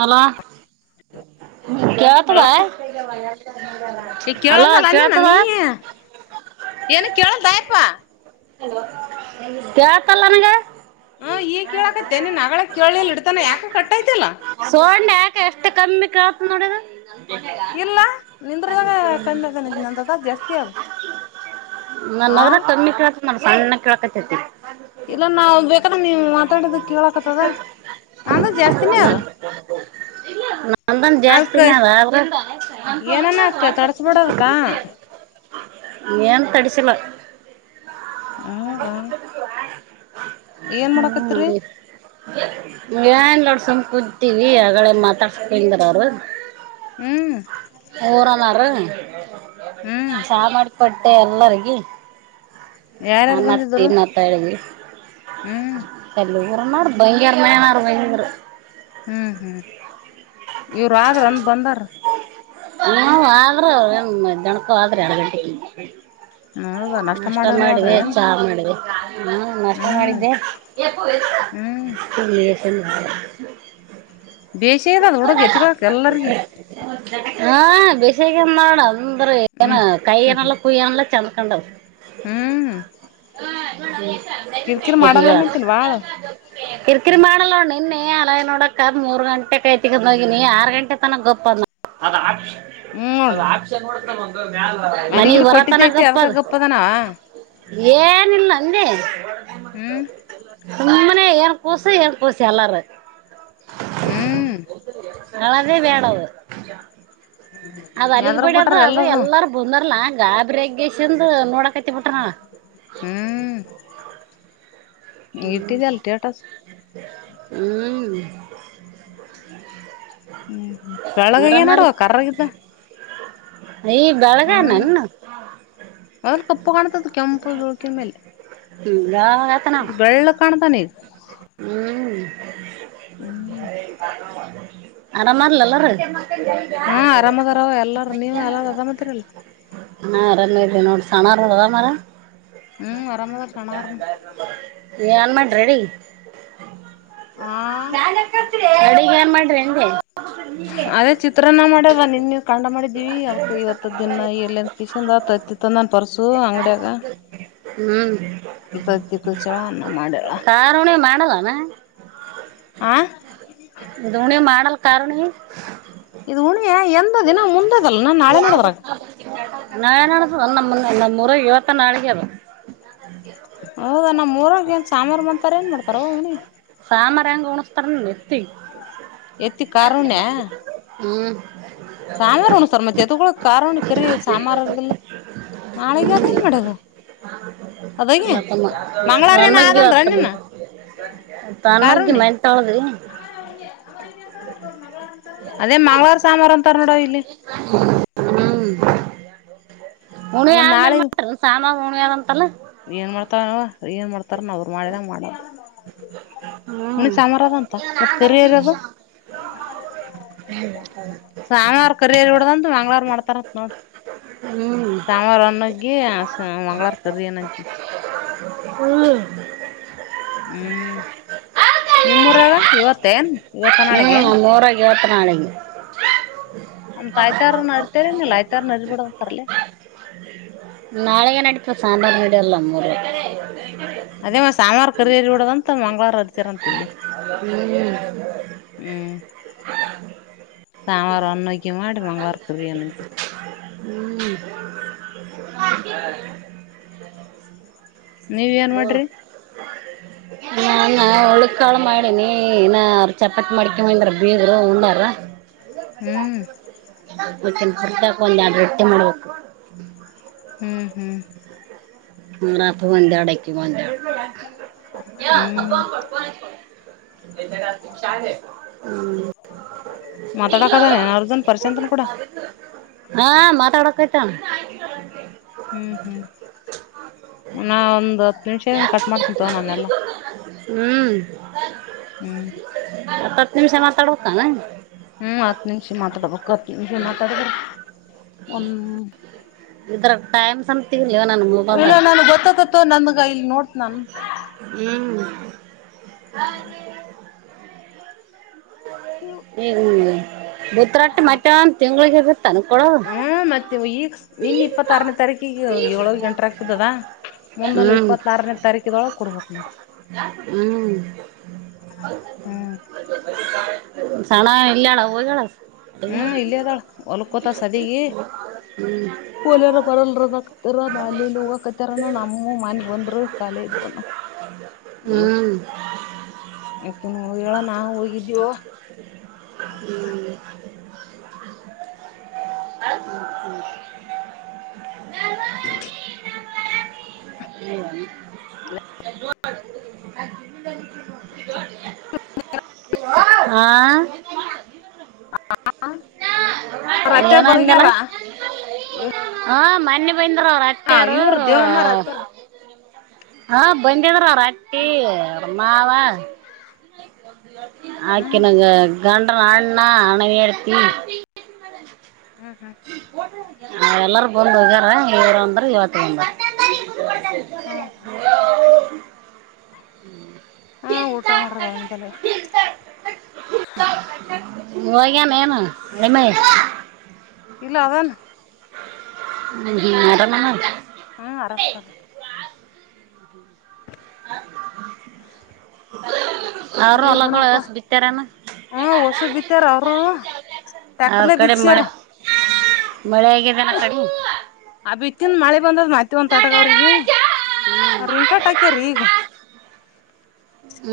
Hello hello ಕತದಾಯ ಈ ಕೇಳದಲ್ಲ ಅನ್ನನ ನೀ ಏನು ಕೇಳಲ್ಯಪ್ಪಾ ಕತಲ್ಲಾನಂಗ ಹ ಈಗ್ ಕೇಳಕತ್ತ ನೀನ್ ನಗಳ ಕೇಳಲ್ ಇಡ್ತಾನ ಯಾಕ ಕಟ್ಟತಿಲ್ಲ ಯಾಕೆ ಎಷ್ಟು ಕಮ್ಮಿ ಕತ್ ನೋಡದು ಇಲ್ಲ ನಿಂದ್ರದಾಗ ಕಮ್ಮಿ ಆಗ ನಂದ್ರದ್ ಜಾಸ್ತಿ ಅಲ್ ನ ಅದ್ರ ಕಮ್ಮಿ ಕೇಳಕ ನ ಸಣ್ಣ ಕಳಕತತಿ ಇಲ್ಲ ನಾವವು ಬೇಕಂದ್ರ ನೀವ್ ಮಾತಾಡಿದ ಕೇಳಕತ್ತದ ನ ಜಾಸ್ತಿನೇ ಅದು ನ ಬಂದ ಅದ್ಕ ಜಾಸ್ತಿನ್ರ ನನ್ ಏನನ ಒಂದು ಅಕ್ಕ ವಾಟ್ಸ್ಆಪ್ ತಡಸ್ಬಿಡದಕ್ಕ ನಂಬರ್ ಏನ್ ತಡಿಸಲ ಹ ಗ ಏನ್ ಮಾಡಕತ್ರಿ ನ್ ನೋಡ್ ಸುಕೂತಿವಿ ಆಗಡೆ ಮಾತಾಡ್ಸದಾರ ಅವರು ಹ್ಮ್ ಊರನಾರ ಹ್ಮ್ ಚಾ ಮಾಡಕಟ್ಟೆ ಎಲ್ಲರಿಗ ಹಾ ಯಾರ್ಯಾರು ಮಾಡತವಿ ಬಂದಿದ್ರು ಮಾತಾಡ್ದಲ್ಲ ಹ್ಮ್ ಬರನರು ಭಯರನೇನಾರ ಭಯಂರ ಹ್ಮ್ ಹ್ಮ್ ಇವರು ಆದ್ರ ಅಂದ ಬಂದಾರ ಹ್ಮ ಆದ್ರ ಅವ ಜಣಕ ಆದ್ರ ಎರಡು ಗಂಟೆ ಹ್ಮದ ನಷ್ಟ [unintelligible] ಹಾ ಮಾಡ ನಷ್ಟ ಹ್ಮ್ ಮಾಡಿದ್ದೆ ಹ್ಮ್ ಬೇಷದ ಅದ್ ಹುಡುಗ ತಿಳಕ ಎಲ್ಲರ್ಗ ಹಾ ಬಷೇಕ ನಡ ಅಂದ್ರೆ ಏನ ಹ್ಮ್ ಹ್ಮ್ ಕೈಯಏನಲ್ಲ ಕುಯ್ಯನಲ್ಲ ಚೆಂದಕೊಂಡ್ ಹ್ಮ್ ಹ ಕಿರ್ಕಿರ್ ಮಾಡಲ್ಲನಂತನ್ ಬಾಳ ಕಿರಿಕಿರಿ ಮಾಡಲ್ಲ ನಿನ್ನೆ ಅಲೈ ನೋಡೋಕ್ಕ ಮೂರು ಗಂಟೆ ಕ ಹೋಗಿನಿ ಆರು ಗಂಟೆ ತನಕ ಗೊಪ್ಪಂದ ಹ್ಮ್ ನೋಡು ಮನಗ್ ಮಲಗಿಲಿ ಬರತನ ಕೊಟ್ಟಿದ್ದೈತಿ ಅದ್ಕ ಗಪ್ಪದ ಗಪ್ಪದನ ಏನಿಲ್ಲ ಅಲ್ಲೇ ಹ್ಮ್ ಸುಮ್ಮನೆ ಏನ್ ಕೂಸಿ ಏನ್ ಕೂಸಿ ಎಲ್ಲಾರ ಹ್ಮ ನಳದೇ ಬೇಡದು ಅದ್ ಅಲ್ಲಿಗ್ ಎದ್ರ ಬಿಟ್ರ ಬಿಡದು ಅದು ಎಲ್ಲರೂ ಎಲ್ಲಾರು ಬಂದರ್ಲಾ ಗಾಬ್ರೇಗ್ಗೆ ಚಂದ ನೋಡಕತಿ ಬಿಟ್ರ ಹ್ಮ್ ಹ್ಮ್ ಇಟ್ಟಿದೆ ಅಲ್ ಸ್ಟೇಟಸ್ ಹ್ಮ್ ಹ್ಮ್ ಬೆಳಗ್ಗಗನೇ ಆರಾಮಲ್ ನಡುವ ಕರ್ರಗಿದ್ದ ಈ ಬೆಳಗ ನ ಹ್ಮ್ ಮೊದಲ್ ಕಪ್ಪು ಕಾಣ್ತದ ಕೆಂಪು ಜುಳಕಿನ ಹ್ಮಲ್ಲಾ ಎತ್ತನ ಬೆಳುಗ್ಗೆ ಕಾಣ್ತಾನ ನೀ ಹ್ಮ್ ಹ್ಮ್ ಆರಾಮಾರಲಲ್ಲಾರೀ ಹಾ ಆರಾಮದಾರವ ಎಲ್ಲಾರ ನೀವು ಎಲ್ಲಾರ ಅರಾಮತಿರಲ್ಲ [unintelligible] ನಾ ಅರೇ ನೋಟ ಸಣ ರಡದ ಮರ ಹ್ಮ್ ಆರಾಮದಾರ ಸಣ್ಣವ್ರನು ಏನ್ ಮಾಡ್ರೆಡಿ ಆ [unintelligible] ಅದೇ ಚಿತ್ರನ್ನ ಮಾಡವ ನಿನ್ ನೀ ಕಂಡ್ ಮಾಡಿದ್ದೀವಿ ಅವಕ್ ಇವತ್ತ ದಿನ ಎಲ್ಲಿ ಕಿಶಂದ ಆ ತತ್ತಿ ತಂದಂದು ಪರ್ಸು ಅಂಗಡಿಯಾಗ ಹ್ಮ್ ತತ್ತಿ ಕೂಚ್ಚಳ ಅನ್ನ ಮಾಡ್ಯಳ ಮಾಡಲ್ಲನು ಇದು ಹುಣಿ ಮಾಡಲ್ ಕಾರುಣಿ ಇದು ಉಂಮಿಯೀ ಎಂದ ದಿನ ಮುಂದೆದಲ್ಲ ನಾನ್ ನಾಳೆ ನಡದ್ರಾಗ ನಾ ಏನ್ ಅಸುದು ನಮ್ಮ ನಮ್ಮ್ರ ಇವತ್ತ ನಾಳಿಗೆ ಅದು ಹೌದಾ ನಮ್ಮ್ ಊರಾಗ ಏನ್ ಸಾಂಬಾರು ಮಾಡತಾರ ಏನ್ ಮಾಡ್ತಾರ ಅವನಿ ಕಾಣಸ್ತಾರೆ ಎತ್ತ ಎತ್ತಿ ಹ್ಮ [unintelligible] ಸಾಮಾರು ಉಣ ಸರ್ ಮತ್ತೆ ಎದು ಕಾರಾರ್ಣ ಕರಿ ಸಾಮಾರಲ್ಲ ನಾಳಗೆ ಅದ ಏನ್ ಮಾಡೋದು ಅದಾಗೆ ಹ್ಮ್ ಇವತ್ತಮ್ಮ ಮಂಗ್ಳವಾರ ಏನ ಆದ ನಿನ್ ತನ್ನಗಿ ಮೆ ತಾಳದ ಅದೇ ಮಂಗ್ವಾರ ಸಾಂಬಾರು ಅಂತಾರ ನೋಡವ ಇಲ್ಲಿ ಹ್ಮ್ ಉಣ್ಣಿಮೆ ಆಮೇಲೆ ಆದ್ಮೇಲ್ ನಾಳೆ ಮಾಡ್ತಾರ ಸಾಮಾನು ಉಣ್ಣಿಮೆ ಏನ್ ಮಾಡ್ತಾರ ಏನ್ ಮಾಡ್ತಾರ ನ ಅವ್ರು ಮಾಡಿದಂಗ ಮಾಡ ಮನ ಹ್ಮ್ ಸಾಮರದ ಅಂತ ಮತ್ತ ಕರಿಿಯರ್ ಅದು ಸಾಂಗ್ಾರ ಕರಿಯರಿಡ್ದಂತ ಮಂಗ್ಳವಾರ ಮಾಡ್ತಾರತ್ ನೋಡ ಹ್ಮ್ ಸಾಮವಾರ ಒನ್ನಗಿ ಮಂಗಳವಾರ ಕರ ಅನಗ್ಗಿ ಹೌದು ಹ್ಮ್ ನಿಮ್ಮೂರಾಗ ಇವತ್ತೇನ್ ಇವತ್ತ ಹ್ಮ ನಾಳೆಗೇನ್ ನಮ್ಮೂರಗೆ ಇವತ್ತ ನಳಗೆ ಅ ತ ಆಾಯ್ತಾರ್ನ ಅರಿತಾರನಿಲ್ಲ ಆಯ್ತಾರ್ನ ಅರಿಬಿಡಂತರ್ಲ ನಾಳೆಗ ನಡತ ಸಾಂದ್ರ ನಡಲ್ಲ ನಮ್ಮೊರ್ಗೆ ಸಾಮಾರು ಕರಿರಿ ಬಿಡೋದಂತ ಮಂಗಳವಾರ ಹರಿತಾರ ಅಂತ ಇಲ್ಲಿ ಹ್ಮ್ ಹ್ಮ್ ಸೋಮವಾರ ಒಂದು ಉಗ್ಗಿ ಮಾಡಿ ಮಂಗ್ಳವಾರ ಕರಿಯಣ್ಣತೆ ಹ್ಮ್ ನೀವ ಏನ್ ಮಾಡ್ರಿ ನ ಉಳ್ಳಿಕಾಳ ಮಾಡಿನಿ ಇನ್ನ ಚಪಾತಿ ಮಾಡ್ಕ ಮುಂದ್ರ ಬೀಗರು ಉಂಡರ ಹ್ಮ್ ಮತ್ತೆ ಹೊರ್ತಕ ಒಂದ ಯಡ್ ರೊಟ್ಟಿ ಮಾಡ್ಬೇಕು ಹು ಹು ನಪ್ಪಗೊಂದ್ಯಾಡು ಅಕಿಗೊಂದ್ಯಾಡು ಒಂದು ಇದರ್ವಾಳಗ ಹಾಕಿ ಮುಚ್ಚ ಟಕ್ ಯ್ಯಾ ಹ್ಮ್ ಹಬ್ಬಾ ಪಡಕೋ ಇಡಕೋ ಇದೇನ ಚಾ ಹೇ ಹು ಮಾತಾಡಕದಾನೇನ್ ಆಹುಡುಗನ್ ಪ್ರಶಾಂತ ಕೂಡ ಹ ಮಾತಾಡಕತ್ತಾನ ಹು ಹು ನಾ ಒಂದು ಯಾರ ಕೊಟ್ಟಿಗತಿಲ್ಲ ಲಿಂಗಸೂರನವರಾ ಹು ತಾ ಇಲ್ಲಿ ಹ್ಮ್ ಹತ್ತ ಹತ್ತ ನಿಮಿಷ ಮಾತಾಡ್ಬೇಕನ. ಹ್ಮ್ ಹತ್ತು ನಿಮಿಷ ಮಾತಾಡ್ಬೇಕು ಹತ್ ನಿಮಿಷ ಮಾತಾಡಿದ್ರ ಒಂದ ಇತರಾ ಟೈಮ್ ಸಂತಿಂಗ್ ಇಲ್ಲಲ್ಲ ನನ್ ಗೊತ್ತಕ್ಕೆತಿ ತೋ ನನಗ ಇಲ್ಲಿ ನೋಡ್ತನ ಟಕ್ ಟಕ್ ಹೂಊ ಹ ಅತ್ತೆಗೆರಿ ಹುಯ್ ಯ್ ಎಹು ಬಿಟ್ರಟ್ ಮಟನ್ ತಿಂಗಳಿಗೆ ಇರುತ್ತಾನ ಕೊಡೋದು ಹು ಮತ್ತ ಇವ ಈಗ ನಿನ್ನೆ ಇಪ್ಪತ್ತ ಆರನೇ ತಾರೀಕಿಗೆ ಏಳ ಎಂಟರಾಗ ಬಿದ್ದದಾ. ಮುಂದಲು ಹ್ಮ್ ಇಪ್ಪತ್ತಾರನೇ ತಾರೀಕಿದೊಳಗ ಕೊಡಬೇಕು ನಾ ಟಕ್ ಬಂದೇತಿನ ಹ್ಮ್ ಬಂದ್ ಬಂದೇತಾಳ ಸಹನಾ ಇಲ್ಲೆಲಾಳ ಹೋಗ್ಯಾಳ ಹ್ಮ್ ಮೊಟ್ಟೆ ಇಲ್ಲೇ ಅದಾಳ ತಿಂದಿಲ್ಲ ಹೊಲ್ಕೋತ ತಿಂದಿ ಅತ್ತಿ ಹು ಕೂಲೆರ ಬರಲಡ್ರಣಾಕತ್ತಾರ ನಾ ಅಲ್ಲಿಲ್ಲಿ ಹೋಗಕತ್ತಾರನ ನಮ್ಮ ಮನೆಗ್ ಬಂದ್ರ ಕಾಲಿ ಇದ್ರನ ಟಕ್ ಟಕ್ ಹು ಜ್ಜಜ್ಜ ಅಕಿನೂ ಹೋಗ್ಯಾಳ ನಾವು ಹೊಗೆವ್ ಹರ ಮಹಾದೇವ ಹರ ಮಹಾದೇವ ಹು ದೇವಾ ಟಕ್ ಹೊಯ್ ಹೆಈಈಈ ಆ ಜ್ಯ ತಿಂಗಳ ನೀರು ಯಾಕ ಟಕ್ ಅಲ್ಲಿ ಹೋಗಬ್ಯಾಡ ಅಲ್ಲಿ ತಿಗಿದಡಿತಿ ನೋಡು ಇಗ ವ್ವಾವ ಆ ಟೆಂಗಣ್ಣ ಅವ್ರ ಅಣ್ಣಾ ಅತ್ತೆರ್ ಹಣ್ಣಗೋ ನೆನಪಮ್ಮಿ ಏನೋ ಅಂದಲ್ಲ ಬರ್ಗ್ಯಾರ ಹ ಉಪೆಂದ್ರಾ ಅವರ ಹಾ ಅತ್ತೆರು ಇವ್ರ ದೇವಮ್ಮ ಅವ್ರ ಆಅ ಅತ್ತೆರ್ ಹಾ ಬಂದಿದ್ರ ಅತ್ತಿ ಅವರ ಮಾವಾ ಹ್ಮ್ ಅಕಿನ ಗ ಗಂಡನ ಅಣ್ಣಾ ಅಣ್ಣನ್ ಹೆಂಡತಿ ಹ್ಮ್ ಹ್ಮ್ ಹೊಟ್ ಹ ಎಲ್ಲಾರ ಬಂದು ಹಗ್ಯಾರ ಇವರು ಅಂದ್ರ ಅಪ್ಪ ಅಲ್ಲಿ ಬರ್ತಾನ ರಿ ಇವತ್ತು ಬಂದ ತೊಗಡೆನ್ ತಗಡೆನ್ ಹೂಊಒ ಹೈ ಹಾ ಊಟ ಮಾಡ್ಯಾರ ಬಾಳ್ ಅಂತಲೇ ಗುದ್ಯಾವ ಕನ್ನಡಕ ಹೋಗ್ಯಾನೇನ ಎಮ್ಮಾಚ್ ಎಳ ಇಲ್ಲಾ ಅದಾನ ಜ್ಜಜ್ಜಜ್ಜ ಇಗ ಬಿಡ ಅರಾಮ್ ಅದಾನ್ ಹಾ ಆರಾಮದ ಆರೋರೋ ಬೊಡ್ಡಡ್ಡ ಅವರು ಹೊಲಗಳು ಒಸು ಬಿತ್ತಾರೇನು ಹು ಹೊಸು ಬಿತ್ತಾರ ಅವರು ಅವ್ರ ಟ್ಯಾಕ್ಟರ್ಲೆ ಕಡೆ ಬಿಸ್ತಾರ ಮಳೆ ಮಳೆ ಆಗಿದೆ ಏನು ಕಡೆ ಔವ್ವಾ ಇಗ ಬಂದದ್ ಹತ್ತಿವಲ ಒಂತ ತ ಆಟಕ ಅವ್ರಿಗೆ ಅವ್ರ ಇನ್ಕಟಾಕ್ಯಾರೀ ಈಗ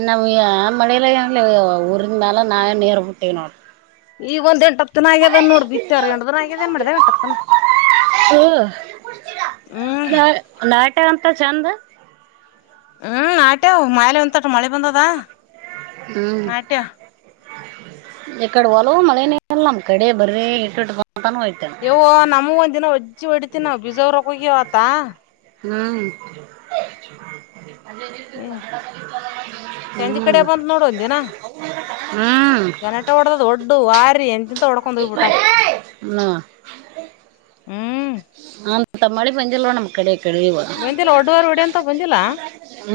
ನಮಗೆ ಮಳಿಲ್ಲ ಏನಿಲ್ಲಾಯವ್ವ ಊರ್ ಮೇಾಲ ನಾ ನೀರು ಬಿಟ್ಟೇವಿ ನೋಡ ಈಗ ಒಂದ್ ಎಂಟ ಹತ್ತು ದಿನ ಆಗ್ಯದ ನೋಡ ಬಿತ್ತ್ಯಾರ ಎಂಟ ದನ ಆಗ್ಯದ ನ್ ಮಾಡಿದ ಎಂಟತ್ತನ ಪ ನೀರ್ ಕುಡಿತೀರಾ ಹ್ಮ್ ನಾ ನಾಟ ಅಂತ ಚಂದ ಹು ಆಟ್ಯವ ಮಾಲೆ ಒಂತಟ ಮಳೆ ಬಂದದ ಹು ನಾಟ್ಯ ಎಕಡೆ ಒಲವು ಮಳೆನೇ ಎಲ್ಲ ನಮ್ಮ ಕಡೆ ಬರೆ ಇಟಟ ಅದಾವ ಯವೋ ನಮವು ಒಂದ ದಿನ ಹಜ್ಜಿ ಹೊಡಿತ ನಾವ ಬಿಜಾ ಹೋರಕ್ಕೋಗವತ ಹು ಹ್ಹ ಹ್ಮ್ [unintelligible] ಹ್ಮ್ ಗನಟ ಒಡದದ ದೊಡ್ಡ ವಾರಿ ಎಂತ ಒಡ್ಕ ನ ಹ್ಮ ಅಂತ ತಮ್ಮಾಲಿ ಪಂಜ ರ ನಮ್ ಕ ಳ ಬಂದಿಲ್ಲ ಒಡ್ಡುವಾರಿ ಹೊಡಿ ಅಂತ ಬಂದಿಲ್ಲ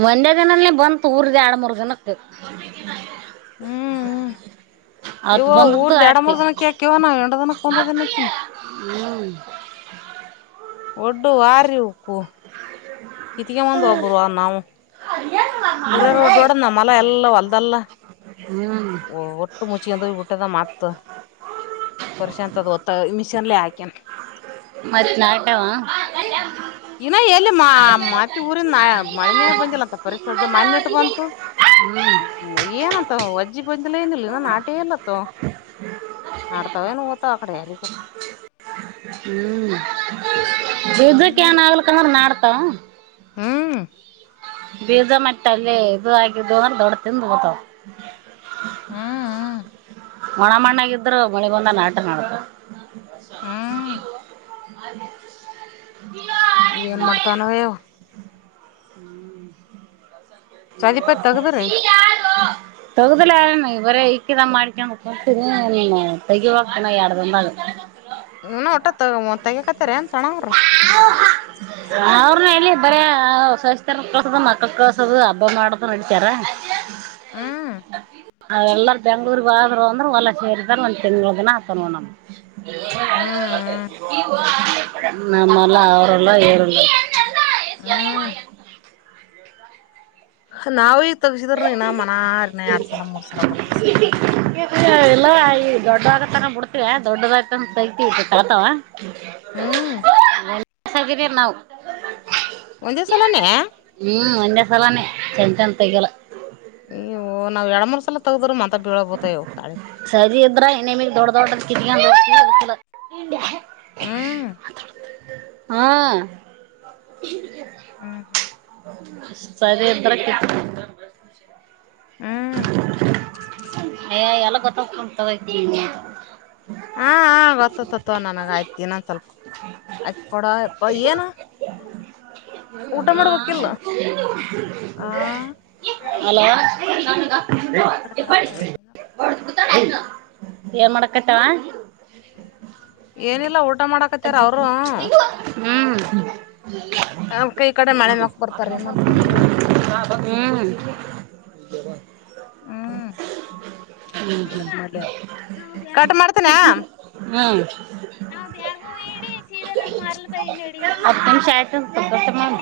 ಮಂಡೇ ದಿನಲ್ಲ ಬಂತು ಊರಿದೆ ಎರಡು ಮೂರು ದಿನ ಹತ್ತು ಹ್ಮ್ ಹ್ಮ ಇವ ಅವತ್ ಬಂದದ್ದು ಊರ್ದ್ ಎರಡು ಆಯ್ತಿ ಮೂರ್ ಜನಕ್ಕೆ ಯಾಕವ ನಾವು ಎಂಡ ದನಕ್ಕೆ ಒಂದದ ಆನ್ತೀನಿ. ಹ್ಮ್ ಒಟ್ಟು ವಾರಿ ಉಕ್ಕು ಇತಿಗೆ ಒಂದ್ ಒಬ್ಬರ ನಾವು ಪೋರ ರೋಡ ನಮ್ಮಹೊಲಾ ಎಲ್ಲ ಹೊಲ್ದಲ್ಲ. ಹ್ಮ್ ಓ ಒಟ್ಟ ಮೂಚಿಗೆಂತೋಗ್ ಬಿಟ್ಟದ ಮಾತ್ ಪರ್ಷೆ ಅಂತದ್ ಹೊತ್ತ ಮಿಷನ್ಲಿ ಹಾಕ್ಯನ್ ಹನಾಟವಾ ಇನ್ನ ಎಲ್ಲಿ ಮಾ ಮತ್ತೆ ಊರಿಂದ ಮಳನೇ ಬಂದಿಲ್ಲ ಅಂತ ಪರಿಸರದ ಮಣ ಇಟ್ಟು ಬಂತು. ಏನಂತ ವಜ್ಜಿ ಬಂದಲ ಏನಿಲ್ಲ ನನ್ ಆಟೆ ಎಲ್ಲತ್ತ ನಡ್ತಾವೇನು ಗತ್ತ ಆ ಕಡೆ ಹಾರಕೊತ್ತ ಹ್ಮ್ ಯಜಕ್ಕೆ ಏನ್ ಆಗ್ಲಕಂದ್ರ ನಾಡ್ತಾವ ಹಾ ಬೀಜ ಮಟ್ಟಲ್ಲಿ ಇದು ಆಗಿದ್ದು ಅಂದ್ರೆ ದೊಡ್ಡ ತಿಂದ ಹೋತವ. ಹ್ಮ್ [unintelligible] ಮಣ ಮಣ್ಣಗಿದ್ರು ಮಣಿ ಬಂದ ನ ಆಟ ನಡ್ತ ಹ್ಮ್ ಹ ಏನ್ ಮಾಡ್ತಾನೇ ಹ್ಮ್ ಸಧಿಪತ್ ತಗದ್ರೀ ತೊಗುದಲ ಯಾರ ಇವರ ಇಕಿದಾ ಮಾಡಡಿಕ ನೀ ತೆಗಿವಾ ಯಡಂದ ಹ ಒಟ್ಟತ್ ಮ ತಗ ಕತ್ತಾರ ಅವ್ರನು ಎಲ್ಲಿ? ಬರ ಹೊಸಸ್ತರ್ ಕಳ್ಸದು ಮಕ್ಳ ಕಳ್ಸೋದು ಹಬ್ಬ ಮಾಡದು ನಡಿತಾರ. ಹ್ಮ್ [unintelligible] ಎಲ್ಲರ ಬೆಂಗ್ಳೂರ್ಗ ಆದ್ರು ಅಂದ್ರ ಹೊಲ ಸೇರಿದಾರ ಒಂದ್ ತಿಂಗಗಳ ದಿನ ಆತನವ ನಮ ಹ್ಮ್ ನಮ್ಮಲ್ಲಾ ಅವರಲ್ಲ ಏರಲ್ಲ ಹ್ಮ್ ನಾವವು ಈಗ ತಗಸಿದ್ರ ನೀನ ಮನನ ಎರಡ್ ಸಲ ಮೂರ್ ಸಲ ಬರ್ತತ. ಅಲ್ಲ ಈಗ ದೊಡ್ಡ ಆಗ ತಗಕ ಬಿಡ್ತೀವ ದೊಡ್ಡದಾಗತ ತೈತಿ ತಾತಾವ. ಹ್ಮ್ ಸಾಗಿ ನಾವು ಒಂದ ಸಲನೆ ಒಂದೆ ಸಲಾನೇ ಚಂತ ತಗಲ್ಲ. ಓ ನವು ಎರಡು ಮೂರ್ ಸಲ ತಗದ್ರರು ಮ ಬೀಳೋಬತೇವ ತಿ ಸಜಿ ಅ್ದ್ರಾ ಇನಿಮ ದಡ್ಡ ದಡಕಿ ದಡ್ಡತ ಹ್ಮ್ ಚ ಹಾ ಹೂ ಸರಿ ಎತ್ತರ ಕ್ಕಿಂತ ಹ್ಮ್ ಅಯ್ಯಾ ಎಲ್ಲ ಗೊತ್ತಾಗುತ್ತೆ ಕೂತಾಗಾಂವ ಹೇ ಹಾ ಹ ಗೊತ್ತತ್ತತ್ತುೋ ನನಗೆ ಆಯತ್ತು ಇನ್ನೊಂದು ಸ್ವಲ್ಪ ಅಚ್ ಕೊಡ ಅಪ್ಪ ಏನು? ಊಟ ಹ ಮಾಡ್ಬೇಕಿಲ್ಲ ಆ ಹಲೋ ನಂಗ ಕಡೆ ಇಪ್ಪಡಿ ತರಕತ್ತ ಏನ್ ಮಾಡಕತ್ಯಾವ್ವ ಏನಿಲ್ಲ ಊಟ ಮಾಡಾಕತ್ತಾರ ಅವರು ಹುಂ ಕೈ ಕಡೆ ಹೂಂ ಮಳೆ ಮಕ್ ಬರ್ತಾರ ಏನಂತ ನೀವ ಜ್ವರ ಕಟ್ ಮಾಡ್ತನ ನಾವ್ ಯಾರಗೂ ಹತ್ತಂ ಶಯತ ತಟಾಥಂ